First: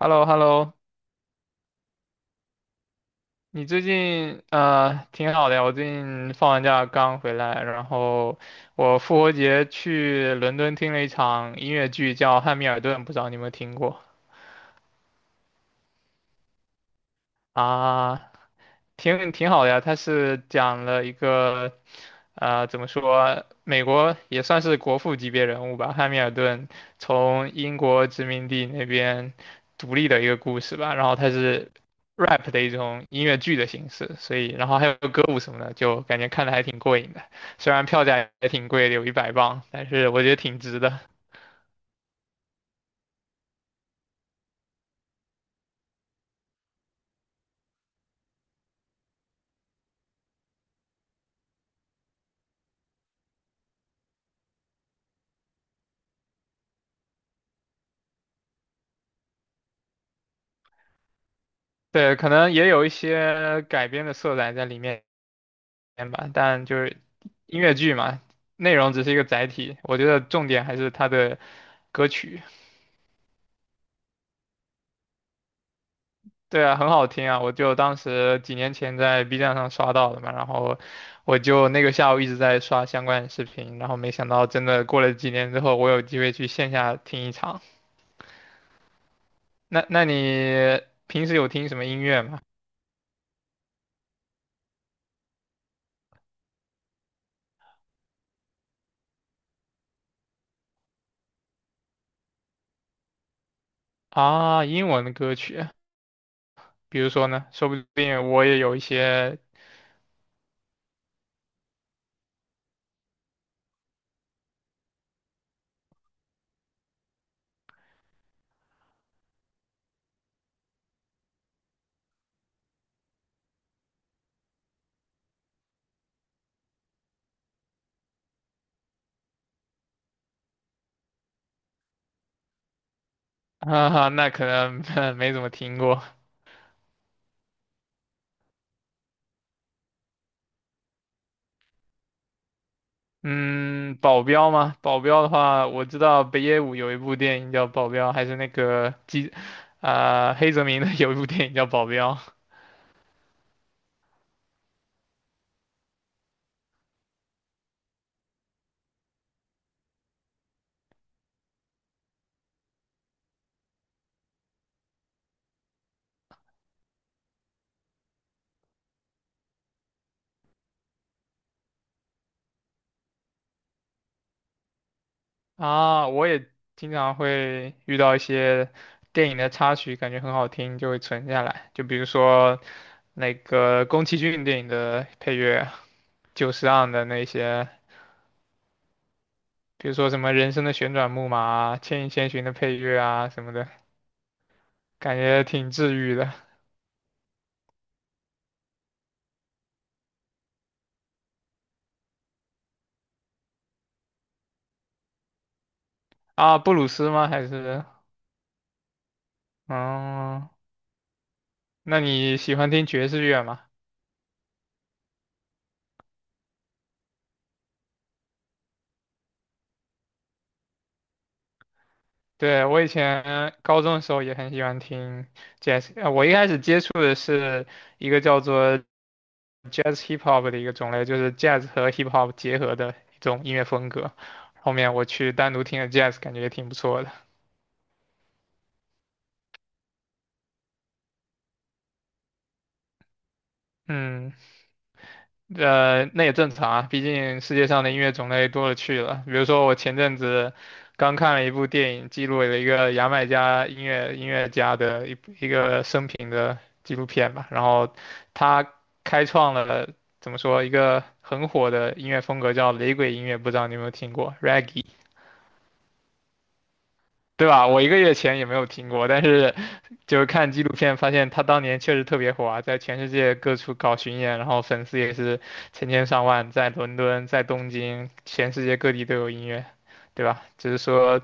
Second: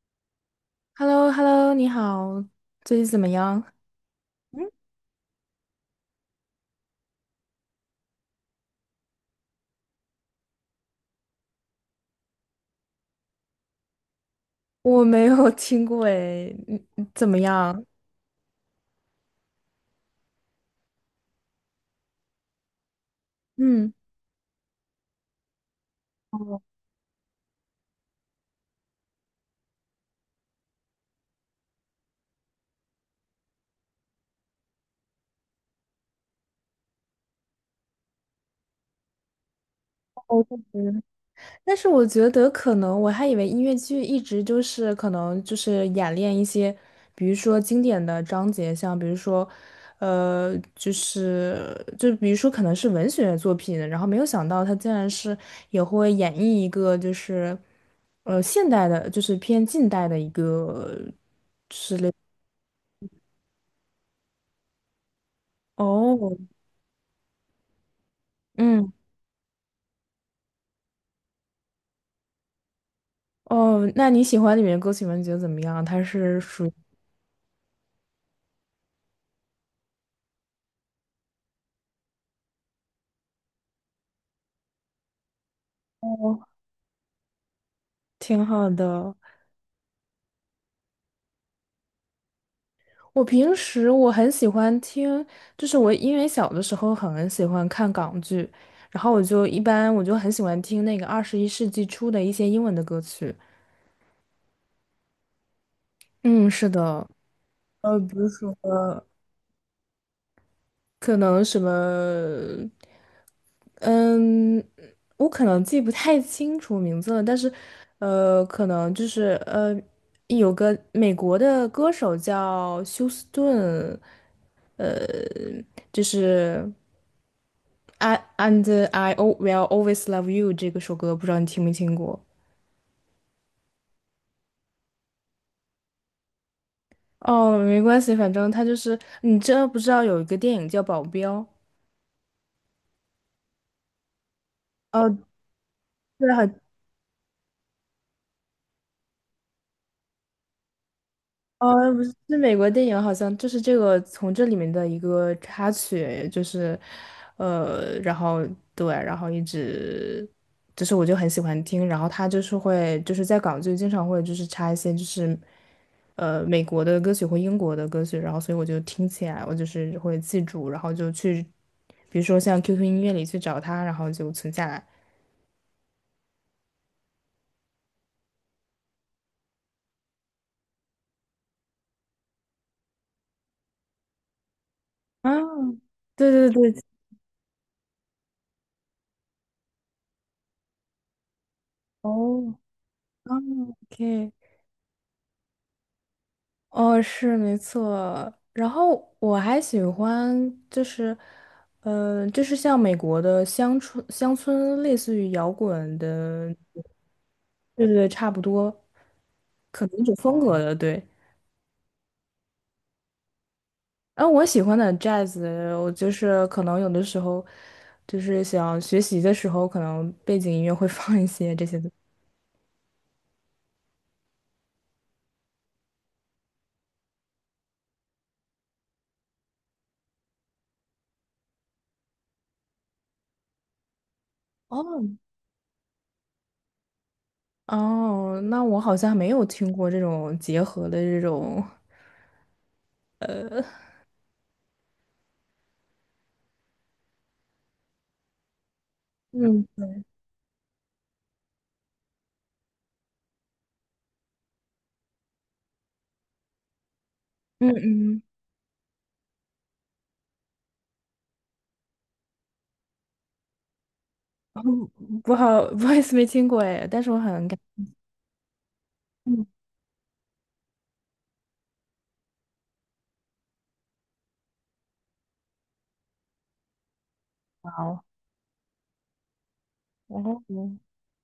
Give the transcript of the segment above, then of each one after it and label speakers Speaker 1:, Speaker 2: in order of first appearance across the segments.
Speaker 1: h e l l o h e l l o
Speaker 2: h e l l o h e l l o 你好，最近怎么样？
Speaker 1: 你最近挺好的呀，我最近放完假刚回来，然后我复活节去伦敦听了一场音乐剧，叫《汉密尔顿》，不知道你有没有听过
Speaker 2: 我没有听过诶，嗯，怎么样？
Speaker 1: 啊？挺好的呀，它是讲了一个，怎么说，美
Speaker 2: 嗯，
Speaker 1: 国也算是国父级别人物吧，汉密尔
Speaker 2: 哦，
Speaker 1: 顿从英国殖民地那边独立的一个故事吧。然后它是 rap 的一种音乐剧的形式，所以然后还有歌舞什么的，就感觉看的还挺过瘾的。虽然票价也挺贵的，有100 磅，但是我觉得
Speaker 2: 我确
Speaker 1: 挺
Speaker 2: 实
Speaker 1: 值的。
Speaker 2: 但是我觉得可能我还以为音乐剧一直就是可能就是演练一些，比如说经典的章节，像比如说，呃，就是就比如说可能是文学作品，然后没有想到它竟然是也会演绎一个就是，现代的，就是偏近代的一个，
Speaker 1: 对，可能也有一些改编的色彩在里面，片吧，
Speaker 2: 哦，
Speaker 1: 但就是音乐剧嘛，内容
Speaker 2: 嗯。
Speaker 1: 只是一个载体，我觉得重点还是它的歌曲。
Speaker 2: 哦，那你喜欢里面的歌曲吗？你觉得怎么样？它是
Speaker 1: 对
Speaker 2: 属于
Speaker 1: 啊，很好听啊，我就当时几年前在 B 站上刷到的嘛，然后我就那个下午一直在刷相关的视频，然后没想到真的过了几年之后，我有机会
Speaker 2: 哦，
Speaker 1: 去线下听一场。
Speaker 2: 挺好的。
Speaker 1: 那你平时有听什么音乐吗？
Speaker 2: 我平时我很喜欢听，就是我因为小的时候很喜欢看港剧，然后我就一般我就很喜欢听那个21世纪初的一些英文的歌曲。
Speaker 1: 啊，英文的歌曲，
Speaker 2: 嗯，是
Speaker 1: 比
Speaker 2: 的，
Speaker 1: 如说呢，说不
Speaker 2: 比如
Speaker 1: 定我
Speaker 2: 说
Speaker 1: 也有一些，
Speaker 2: 可能什么。嗯，我可能记不太清楚名字了，但是，可能就是有个美国的歌手叫休斯顿，就是 I and I will always love you 这个首歌，不知道你听没听过？
Speaker 1: 哈哈，那可能 没怎么听过。
Speaker 2: 哦，没关系，反正他就是你知道不知道有一个电影叫《保镖》？
Speaker 1: 嗯，保镖吗？保
Speaker 2: 哦，
Speaker 1: 镖的话，我知道
Speaker 2: 对，
Speaker 1: 北野武有一部电影叫《保镖》，还是那个基，啊、黑泽明的 有一部电影叫《保
Speaker 2: 哦，不
Speaker 1: 镖》
Speaker 2: 是，是美国电影好像就是这个从这里面的一个插曲，就是，然后对，然后一直，就是我就很喜欢听，然后他就是会就是在港剧经常会就是插一些就是美国的歌曲或英国的歌曲，然后所以我就听起来我就是会记住，然后就去，比如说像 QQ 音乐里去找它，然后就存下来。
Speaker 1: 啊。我也经常会遇到一些电影的插曲，感觉很好听，就会存下来。就比如说那个宫崎骏电影的
Speaker 2: 啊，
Speaker 1: 配乐，
Speaker 2: 对
Speaker 1: 久石
Speaker 2: 对对，
Speaker 1: 让的那些，比如说什么《人生的旋转木马》啊，《千与千
Speaker 2: 哦，
Speaker 1: 寻》的配乐啊
Speaker 2: 啊
Speaker 1: 什么的，
Speaker 2: ，OK。
Speaker 1: 感觉挺治愈的
Speaker 2: 哦，是没错。然后我还喜欢，就是，就是像美国的乡村，类似于摇滚的，
Speaker 1: 啊。布鲁斯吗？还是
Speaker 2: 对对，差不多，可能一种风
Speaker 1: 嗯。
Speaker 2: 格的，对。
Speaker 1: 那你喜欢听爵士乐吗？
Speaker 2: 然后我喜欢的 jazz，我就是可能有的时候，就是想学习的时候，可能背景音乐会 放一些这些的。
Speaker 1: 对，我以前高中的时候也很喜欢听 jazz，我一开始接触的是一个叫做 jazz hip hop 的一个种类，就是 jazz 和 hip hop 结合的一种音乐风格。后
Speaker 2: 哦
Speaker 1: 面我去单独听了 jazz，感觉也挺不错的。
Speaker 2: 哦，那我好像没有听过这种结合的这种，
Speaker 1: 嗯，那也正常啊，毕竟世界上的音乐种类多了去了。比如说，我
Speaker 2: 嗯
Speaker 1: 前阵子刚看了一部电影，记录了一个牙买加音乐家的一个生平的纪录片吧。然
Speaker 2: 嗯
Speaker 1: 后
Speaker 2: 嗯。
Speaker 1: 他开创了怎么说一个很火的音乐风格，叫雷鬼音乐，不知道你有没有听过 Reggae，
Speaker 2: 不好，不好意思，没听过哎，但是我很
Speaker 1: 对
Speaker 2: 感
Speaker 1: 吧？我1 个月前也没有听过，但
Speaker 2: 嗯，
Speaker 1: 是就是看纪录片发现他当年确实特别火啊，在全世界各处搞巡演，然后粉丝也是成千上万，在伦敦、在东
Speaker 2: 好，
Speaker 1: 京，全世界各地都有音乐，
Speaker 2: 然
Speaker 1: 对
Speaker 2: 后
Speaker 1: 吧？只是
Speaker 2: 呢
Speaker 1: 说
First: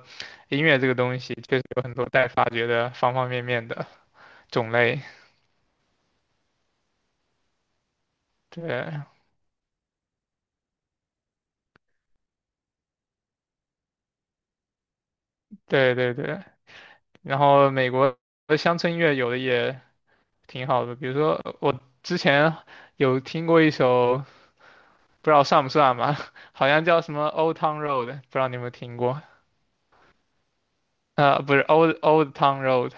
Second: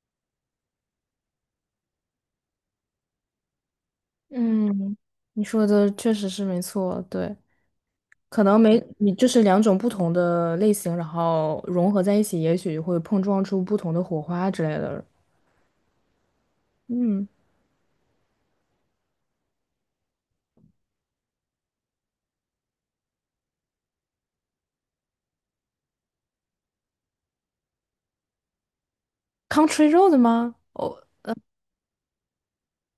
Speaker 1: 音乐这个东西确实有很多待发掘的方方面面的
Speaker 2: 嗯，
Speaker 1: 种
Speaker 2: 嗯
Speaker 1: 类，
Speaker 2: 你说的确实是没错，对，可能没
Speaker 1: 对，
Speaker 2: 你就是两种不同的类型，然后融合在一起，也许会碰撞出不同的火花之类的。
Speaker 1: 对对对。
Speaker 2: 嗯
Speaker 1: 然后美国的乡村音乐有的也挺好的，比如说我之前有听过一首，不知道算不算吧，好像叫什么《Old Town Road》，不知道你有没有听过。
Speaker 2: ，Country Road 吗？Old
Speaker 1: 不是 Old Old Town Road，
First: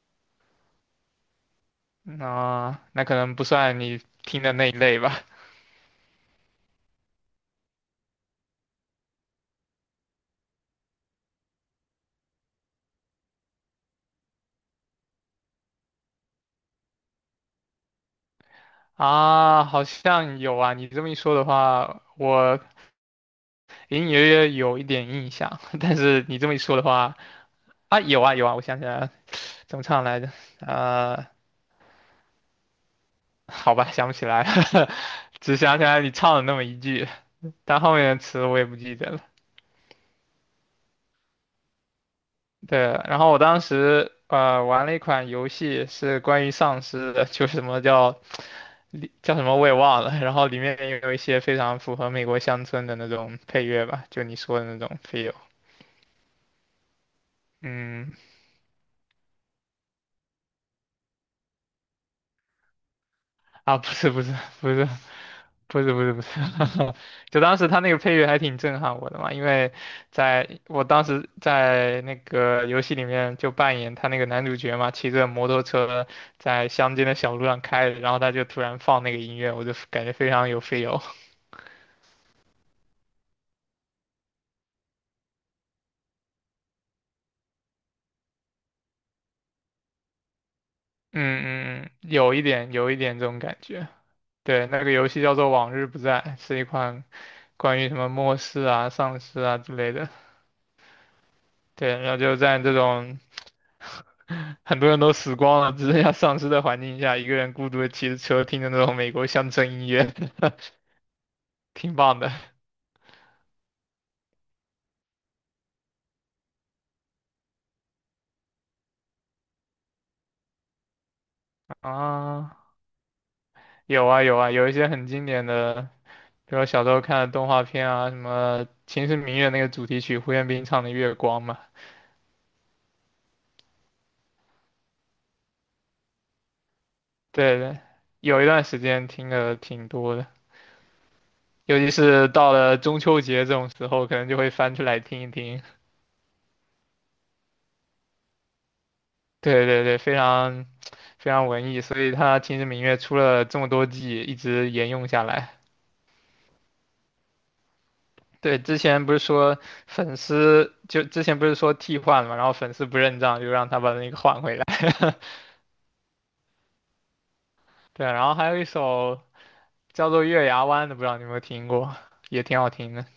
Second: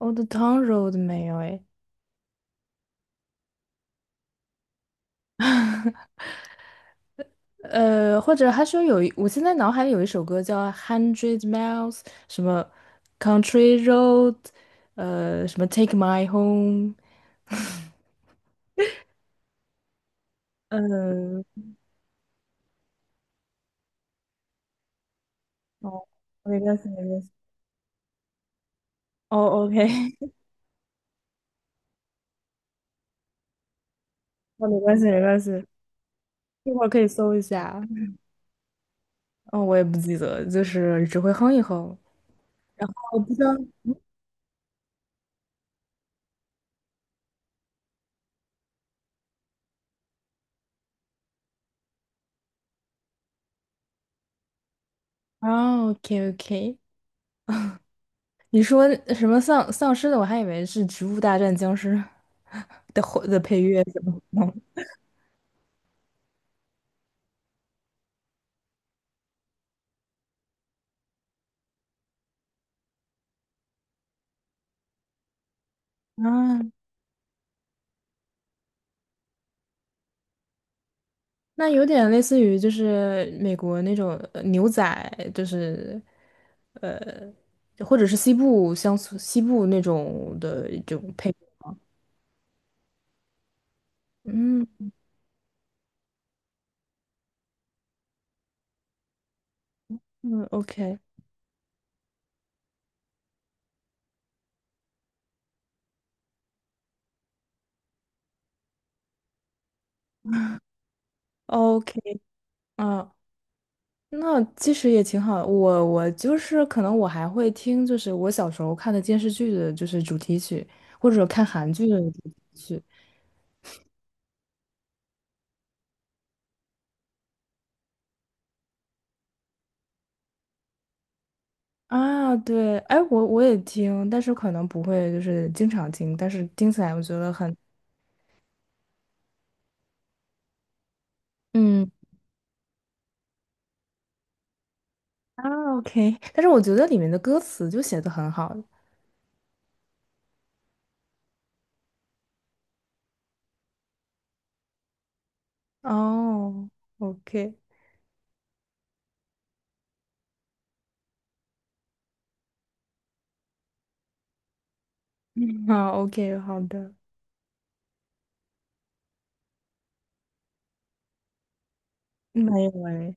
Speaker 2: Old Town Road 没有哎，
Speaker 1: 那可能不算你听的那一类吧。
Speaker 2: 或者还说我现在脑海里有一首歌叫《Hundred Miles》，什么 Country Road，什么 Take My Home。
Speaker 1: 啊，好像有啊，你这么一说
Speaker 2: 嗯
Speaker 1: 的话，我隐隐约约有一点印象，但
Speaker 2: 哦，
Speaker 1: 是你这么
Speaker 2: 没
Speaker 1: 一
Speaker 2: 关
Speaker 1: 说的
Speaker 2: 系，没
Speaker 1: 话，
Speaker 2: 关系。
Speaker 1: 啊，有啊有啊，我想起来了，
Speaker 2: 哦
Speaker 1: 怎么
Speaker 2: ，OK，
Speaker 1: 唱来着？呃，好吧，想不起来
Speaker 2: 哦，没
Speaker 1: 了，
Speaker 2: 关系，没 关
Speaker 1: 只
Speaker 2: 系，
Speaker 1: 想起来你唱了那么
Speaker 2: 一
Speaker 1: 一
Speaker 2: 会儿可以
Speaker 1: 句，
Speaker 2: 搜一下。
Speaker 1: 但后面的词我也不记得了。
Speaker 2: 哦，我也不记得，就是只会哼一哼。
Speaker 1: 对，
Speaker 2: 我
Speaker 1: 然后
Speaker 2: 不
Speaker 1: 我
Speaker 2: 知道。
Speaker 1: 当时玩了一款游戏，是关于丧尸的，就是什么叫里叫什么我也忘了，然后里面也有一些非常符合美国乡村的那种配乐吧，就你说的那种 feel。
Speaker 2: 哦，OK OK，
Speaker 1: 嗯，
Speaker 2: 你说什么丧尸的？我还以为是《植物大战僵尸 <laughs>》的后的配
Speaker 1: 啊，
Speaker 2: 乐
Speaker 1: 不
Speaker 2: 什
Speaker 1: 是
Speaker 2: 么
Speaker 1: 不是不
Speaker 2: 的。
Speaker 1: 是不是不是不是，就当时他那个配乐还挺震撼我的嘛，因为在我当时在那个游戏里面就扮演他那个男主角嘛，骑着摩托车
Speaker 2: 啊，
Speaker 1: 在乡间的小路上开着，然后他就突然放那个音乐，我就感觉非常有 feel。
Speaker 2: 那有点类似于就是美国那种牛仔，就是或者是西部乡村西部那种的一种配乐。
Speaker 1: 嗯嗯嗯，有一点有一点这种感觉。对，那
Speaker 2: 嗯
Speaker 1: 个游戏叫做《往日不再》，是一款关于什么末世啊、丧尸啊之类的。
Speaker 2: 嗯，OK
Speaker 1: 对，然后就在这种 很多人都死光了，只剩下丧尸的环境下，一个人孤独的骑着车，听着那种美国乡村音乐，挺
Speaker 2: OK，
Speaker 1: 棒的
Speaker 2: 啊。那其实也挺好的。我就是可能我还会听，就是我小时候看的电视剧的，就是主题曲，或者看韩剧的主题
Speaker 1: 啊。
Speaker 2: 曲
Speaker 1: 有啊有啊，有一些很经典的，比如小时候看的动画片啊，什么《秦时明月》那个主题曲，胡彦斌唱的《月光》嘛。
Speaker 2: 啊。对，哎，我也听，但是可能不会就是经常听，但是听起来我觉得很
Speaker 1: 对对，有一段时间听的挺多的。尤
Speaker 2: 嗯
Speaker 1: 其是到了中秋节这种时候，可能就会翻出来听一听。
Speaker 2: 啊 OK，但是我觉得里面的歌词就写的很好。
Speaker 1: 对对对，非常非常文艺，所以他《秦时明月》出了这么多季，一直沿用下来。
Speaker 2: 哦，OK，
Speaker 1: 对，之前不是说粉丝就之前不是说替换嘛，然后粉丝不认账，就让他把那个换回来。
Speaker 2: 嗯，好，OK，好的，
Speaker 1: 对，然后还有一首叫做《月牙湾》的，不知道你有没有听过，也挺
Speaker 2: 没
Speaker 1: 好
Speaker 2: 有
Speaker 1: 听的。
Speaker 2: 哎，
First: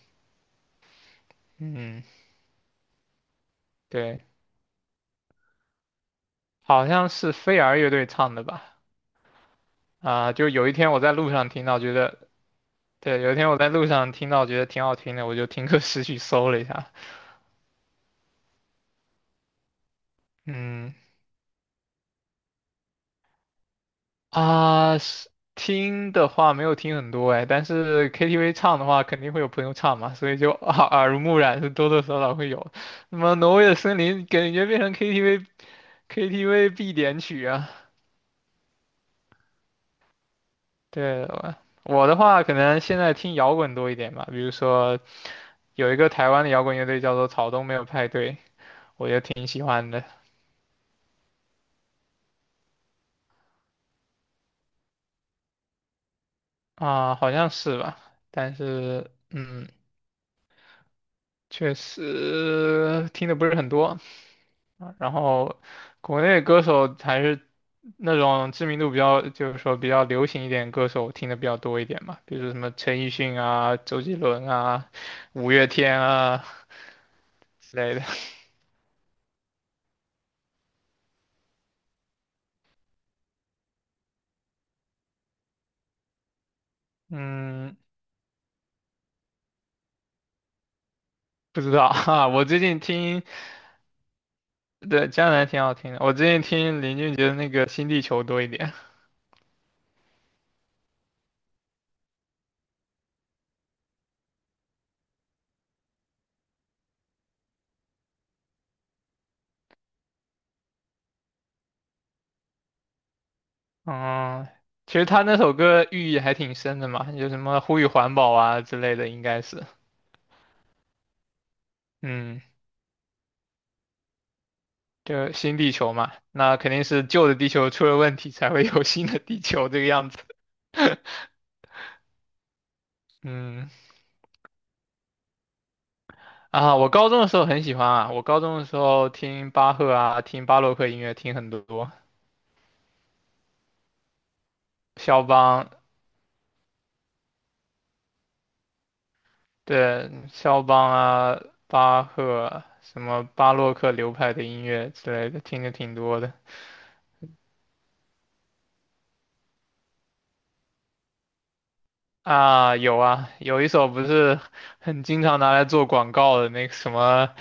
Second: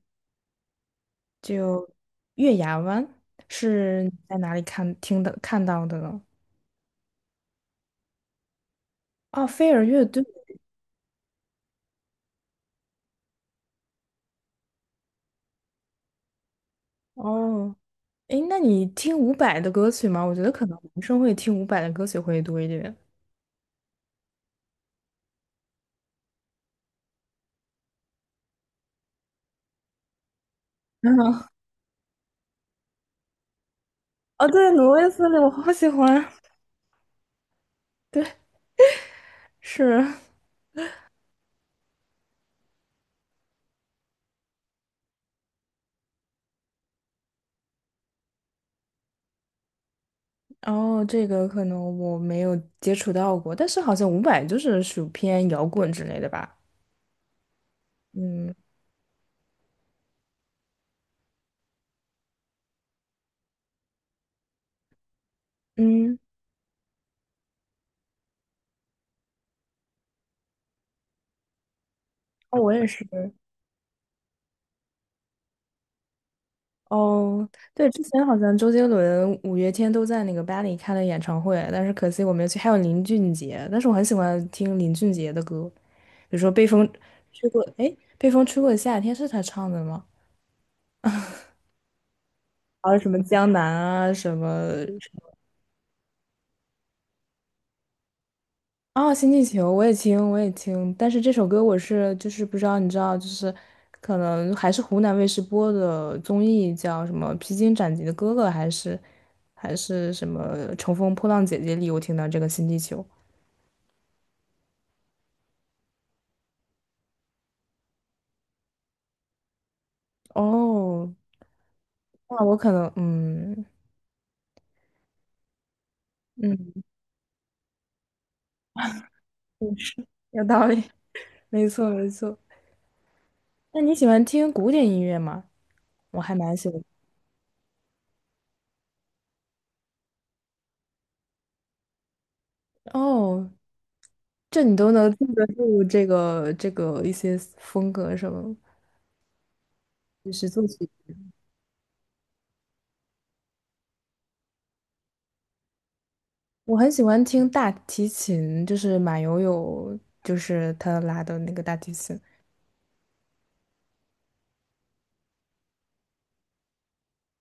Speaker 2: 就
Speaker 1: 嗯，
Speaker 2: 月牙湾是
Speaker 1: 对，
Speaker 2: 在哪里看到的呢？
Speaker 1: 好像是飞儿乐队唱的吧？
Speaker 2: 哦，飞儿乐队
Speaker 1: 啊、就有一天我在路上听到，觉得对，有一天我在路上听到，觉得挺好听的，我就听歌识曲 搜了一下。
Speaker 2: 哦，诶，那你听伍佰的歌曲吗？我觉得可能
Speaker 1: 嗯
Speaker 2: 男生会听伍佰的歌曲会多一点。
Speaker 1: 啊，是听的话没有听很多哎，但是 KTV 唱的话，肯定会有朋友唱嘛，所以就耳濡目
Speaker 2: 嗯，
Speaker 1: 染，是多多少少会有。那么《挪威的森林》
Speaker 2: 哦，
Speaker 1: 感觉
Speaker 2: 对，
Speaker 1: 变
Speaker 2: 挪
Speaker 1: 成
Speaker 2: 威森林
Speaker 1: KTV
Speaker 2: 我好喜欢，
Speaker 1: KTV 必点曲啊。
Speaker 2: 是。
Speaker 1: 对，我的话可能现在听摇滚多一点吧，比如说有一个台湾的摇滚乐队叫做草东没有派对，我就挺喜欢的
Speaker 2: 哦，这个可能我没有接触到过，但是好像伍佰就是属偏摇滚之类的吧。
Speaker 1: 啊，好像是吧，
Speaker 2: 嗯
Speaker 1: 但是。嗯，确实听的不是很多，然后
Speaker 2: 嗯，
Speaker 1: 国内歌手还是那种知名度比较，就是说比较流行一点歌手听的比较多一点嘛，比如说什
Speaker 2: 哦，
Speaker 1: 么
Speaker 2: 我也
Speaker 1: 陈
Speaker 2: 是。
Speaker 1: 奕迅啊、周杰伦啊、五月天啊
Speaker 2: 哦，
Speaker 1: 之
Speaker 2: 对，
Speaker 1: 类
Speaker 2: 之
Speaker 1: 的。
Speaker 2: 前好像周杰伦、五月天都在那个巴黎开了演唱会，但是可惜我没有去。还有林俊杰，但是我很喜欢听林俊杰的歌。比如说被风吹过，
Speaker 1: 嗯，
Speaker 2: 哎，被风吹过的夏天是他唱的吗？
Speaker 1: 不知道哈、我最近
Speaker 2: 还有什么
Speaker 1: 听，
Speaker 2: 江南啊，什么
Speaker 1: 对，江南挺好听的，我最近听林俊杰的那个《新地球》多一点。
Speaker 2: 啊，新地球我也听，我也听，但是这首歌就是不知道，你知道，就是可能还是湖南卫视播的综艺，叫什么《披荆斩棘的哥哥》，还是什么《乘风破浪姐姐》里，我听到这个新地球。
Speaker 1: 嗯，其实他那首歌寓意还挺深的嘛，有什么呼吁环保啊之类的，应该是。
Speaker 2: 哦，
Speaker 1: 嗯。
Speaker 2: 那我可能，嗯
Speaker 1: 就新地球嘛，那肯定
Speaker 2: 嗯，
Speaker 1: 是旧的地球出了问题，才会有 新的地球这个样子。
Speaker 2: 有道理，没错没错。
Speaker 1: 嗯，
Speaker 2: 那你喜欢听古典音乐吗？我还蛮喜
Speaker 1: 啊，
Speaker 2: 欢。
Speaker 1: 我高中的时候很喜欢啊，我高中的时候听巴赫啊，听巴洛克音乐听很多，
Speaker 2: 哦，这你都能
Speaker 1: 肖
Speaker 2: 记得
Speaker 1: 邦，
Speaker 2: 住这个一些风格什么，
Speaker 1: 对，
Speaker 2: 就是
Speaker 1: 肖
Speaker 2: 作曲。
Speaker 1: 邦啊，巴赫，什么巴洛克流派的音乐之类的，听的挺多的。
Speaker 2: 我很喜欢听大提琴，就是马友友，就是他拉的那个大提琴。
Speaker 1: 啊，有啊，有一首不是很经常拿来做广告的那个什么，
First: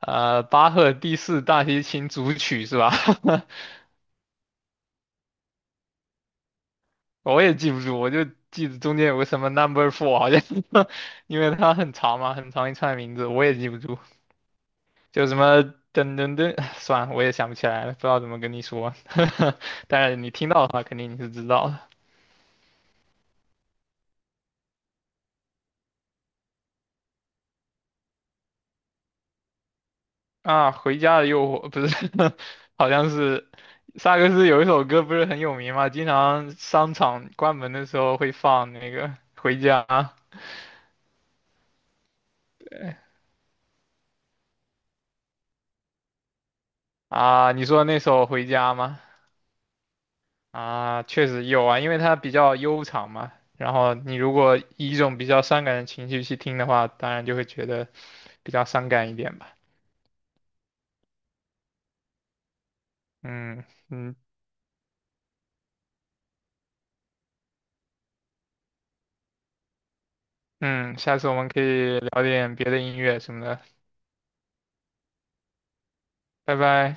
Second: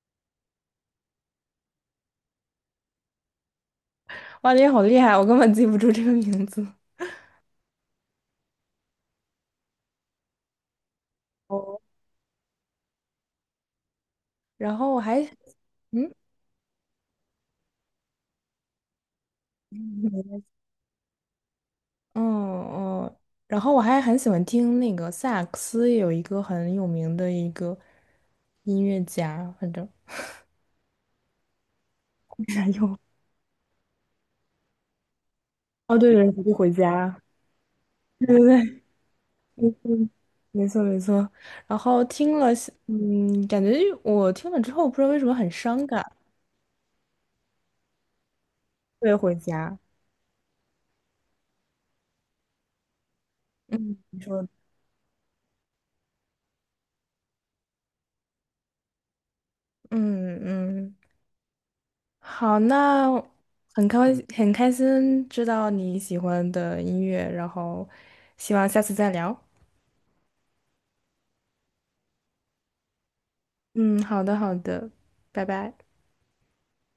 Speaker 1: 巴赫第四大提琴组曲是吧？
Speaker 2: 哇，你好厉害，我根本记不住这个名字。
Speaker 1: 我也记不住，我就记得中间有个什么 number 4，好像 因为它
Speaker 2: 哦，
Speaker 1: 很长嘛，很长一串名字，我也记不住，
Speaker 2: 然后我还
Speaker 1: 就什么
Speaker 2: 嗯
Speaker 1: 噔噔噔，算了，我也想不起来了，不知道怎么跟你说，但是你 听到的话，肯定你是知道的
Speaker 2: 嗯哦，然后我还很喜欢听那个萨克斯，有一个很有名的一个音乐家，反正
Speaker 1: 啊。回家的诱惑不是，好
Speaker 2: 有
Speaker 1: 像是萨克斯有一首歌不是很有名嘛，
Speaker 2: 哦，
Speaker 1: 经
Speaker 2: 对
Speaker 1: 常
Speaker 2: 对，回
Speaker 1: 商
Speaker 2: 家。
Speaker 1: 场关门的时候
Speaker 2: 对
Speaker 1: 会
Speaker 2: 对
Speaker 1: 放
Speaker 2: 对，
Speaker 1: 那个回家
Speaker 2: 没错没错。然后听了，感觉我听了之后，不知道为什么很伤感，
Speaker 1: 啊，你说那首回家吗？
Speaker 2: 对，回家。
Speaker 1: 啊，确实有啊，因为它比较悠长嘛。然后
Speaker 2: 嗯，
Speaker 1: 你
Speaker 2: 你
Speaker 1: 如
Speaker 2: 说，
Speaker 1: 果以一种比较伤感的情绪去听的话，当然就会觉得比较伤感一点吧。
Speaker 2: 嗯嗯，好，那
Speaker 1: 嗯
Speaker 2: 很开
Speaker 1: 嗯
Speaker 2: 很开心知道你喜欢的音乐，然后希望下次再聊。
Speaker 1: 嗯，下次我们可以聊点别的音乐什么的。
Speaker 2: 嗯，好的好的，拜拜。
Speaker 1: 拜拜。